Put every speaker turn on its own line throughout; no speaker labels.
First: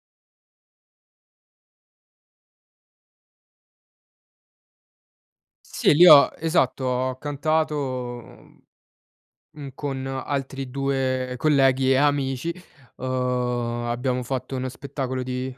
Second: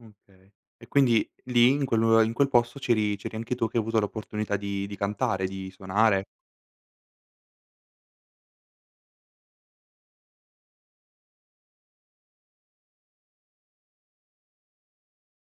Mhmm okay. E quindi lì, in quel lue in quel posto, c'eri c'eri anche tu, che hai avuto l'opportunità di di cantare, di
Sì, li
suonare?
ho esatto. Ho cantato, mhmm, mhmm, con altri 2 colleghi e amici. Uhm, abbiamo fatto uno spettacolo di,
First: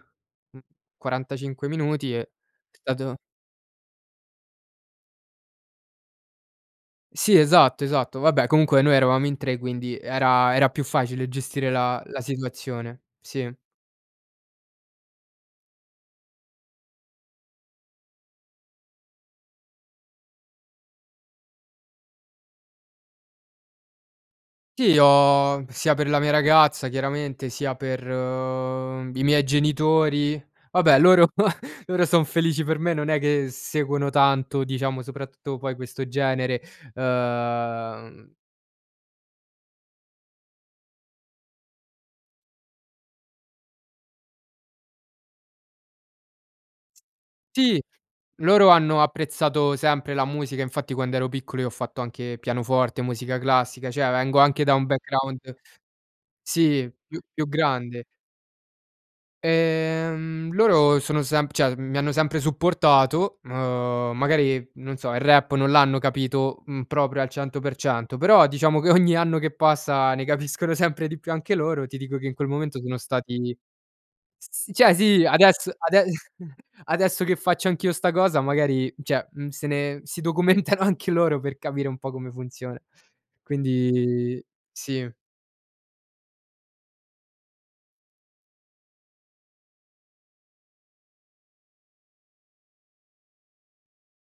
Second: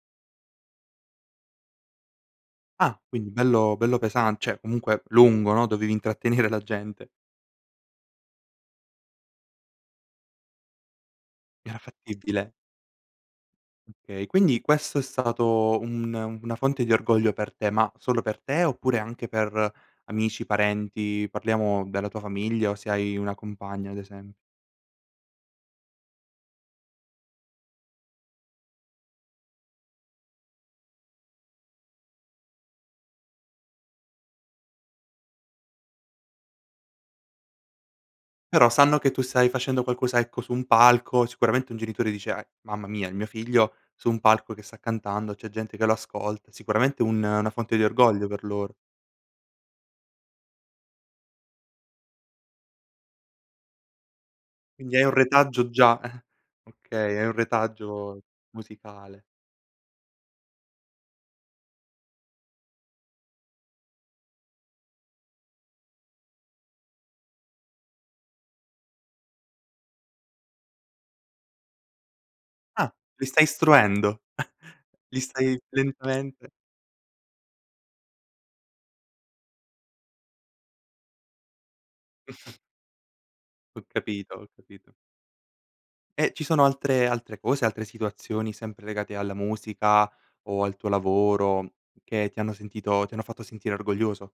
mhmm, 45 minuti e
Ah,
stato
quindi bello bello pesan cioè, comunque lungo, no, dovevi intrattenere la gente.
Sì, esatto, esatto. Vabbè, comunque noi eravamo in 3, quindi, era era più facile gestire
Era
la la
fattibile?
situazione. Sì.
Okay. Quindi, questo è stato un una fonte di orgoglio per te. Ma solo per te? Oppure anche per amici, parenti parliamo della tua famiglia o se hai una compagna, ad esemp
Sì, ho sia per la mia ragazza chiaramente, sia per, uhm, i miei genitori. Vabbè, loro loro sono felici per me. Non è che seguono tanto, diciamo, soprattutto poi, questo genere. Uhm
Però, sanno che tu stai facendo qualcosa, ecco, su un palco. Sicuramente, un genitore dice: "Eh, mamma mia, è mio figlio, su un palco che sta cantando, c'è gente che lo ascolta." Sicuramente un una fonte
Sì,
di orgoglio per
loro
loro.
hanno apprezzato sempre la musica. Infatti, quando ero piccolo, io ho fatto anche pianoforte, musica classica. Cioè, vengo anche da un
Quindi, hai un
background
retaggio già, eh.
sì,
Okay,
più
hai un
più grande.
retaggio musicale.
Ehm, loro sono semp cioè, mi hanno sempre supportato. Uhm, magari, non so: il rap non l'hanno capito, mhmm, proprio al 100%. Però, diciamo che ogni anno che passa, ne capiscono sempre di più anche loro. Ti dico che in quel momento,
Ah!
sono
Li stai
stati
istruendo.
s s d cioè
Li
sì.
stai
Adesso ade
lentamente
adesso che faccio anch'io 'sta cosa, magari mhmm cioè, mhmm, se ne si documentano anche loro per capire un po' come funziona.
Ho capito,
Quindi
ho capito.
sì.
E ci sono altre altre cose, altre situazioni sempre legate alla musica o al tuo lavoro, che ti hanno sentito ti hanno fatto sentire orgoglioso?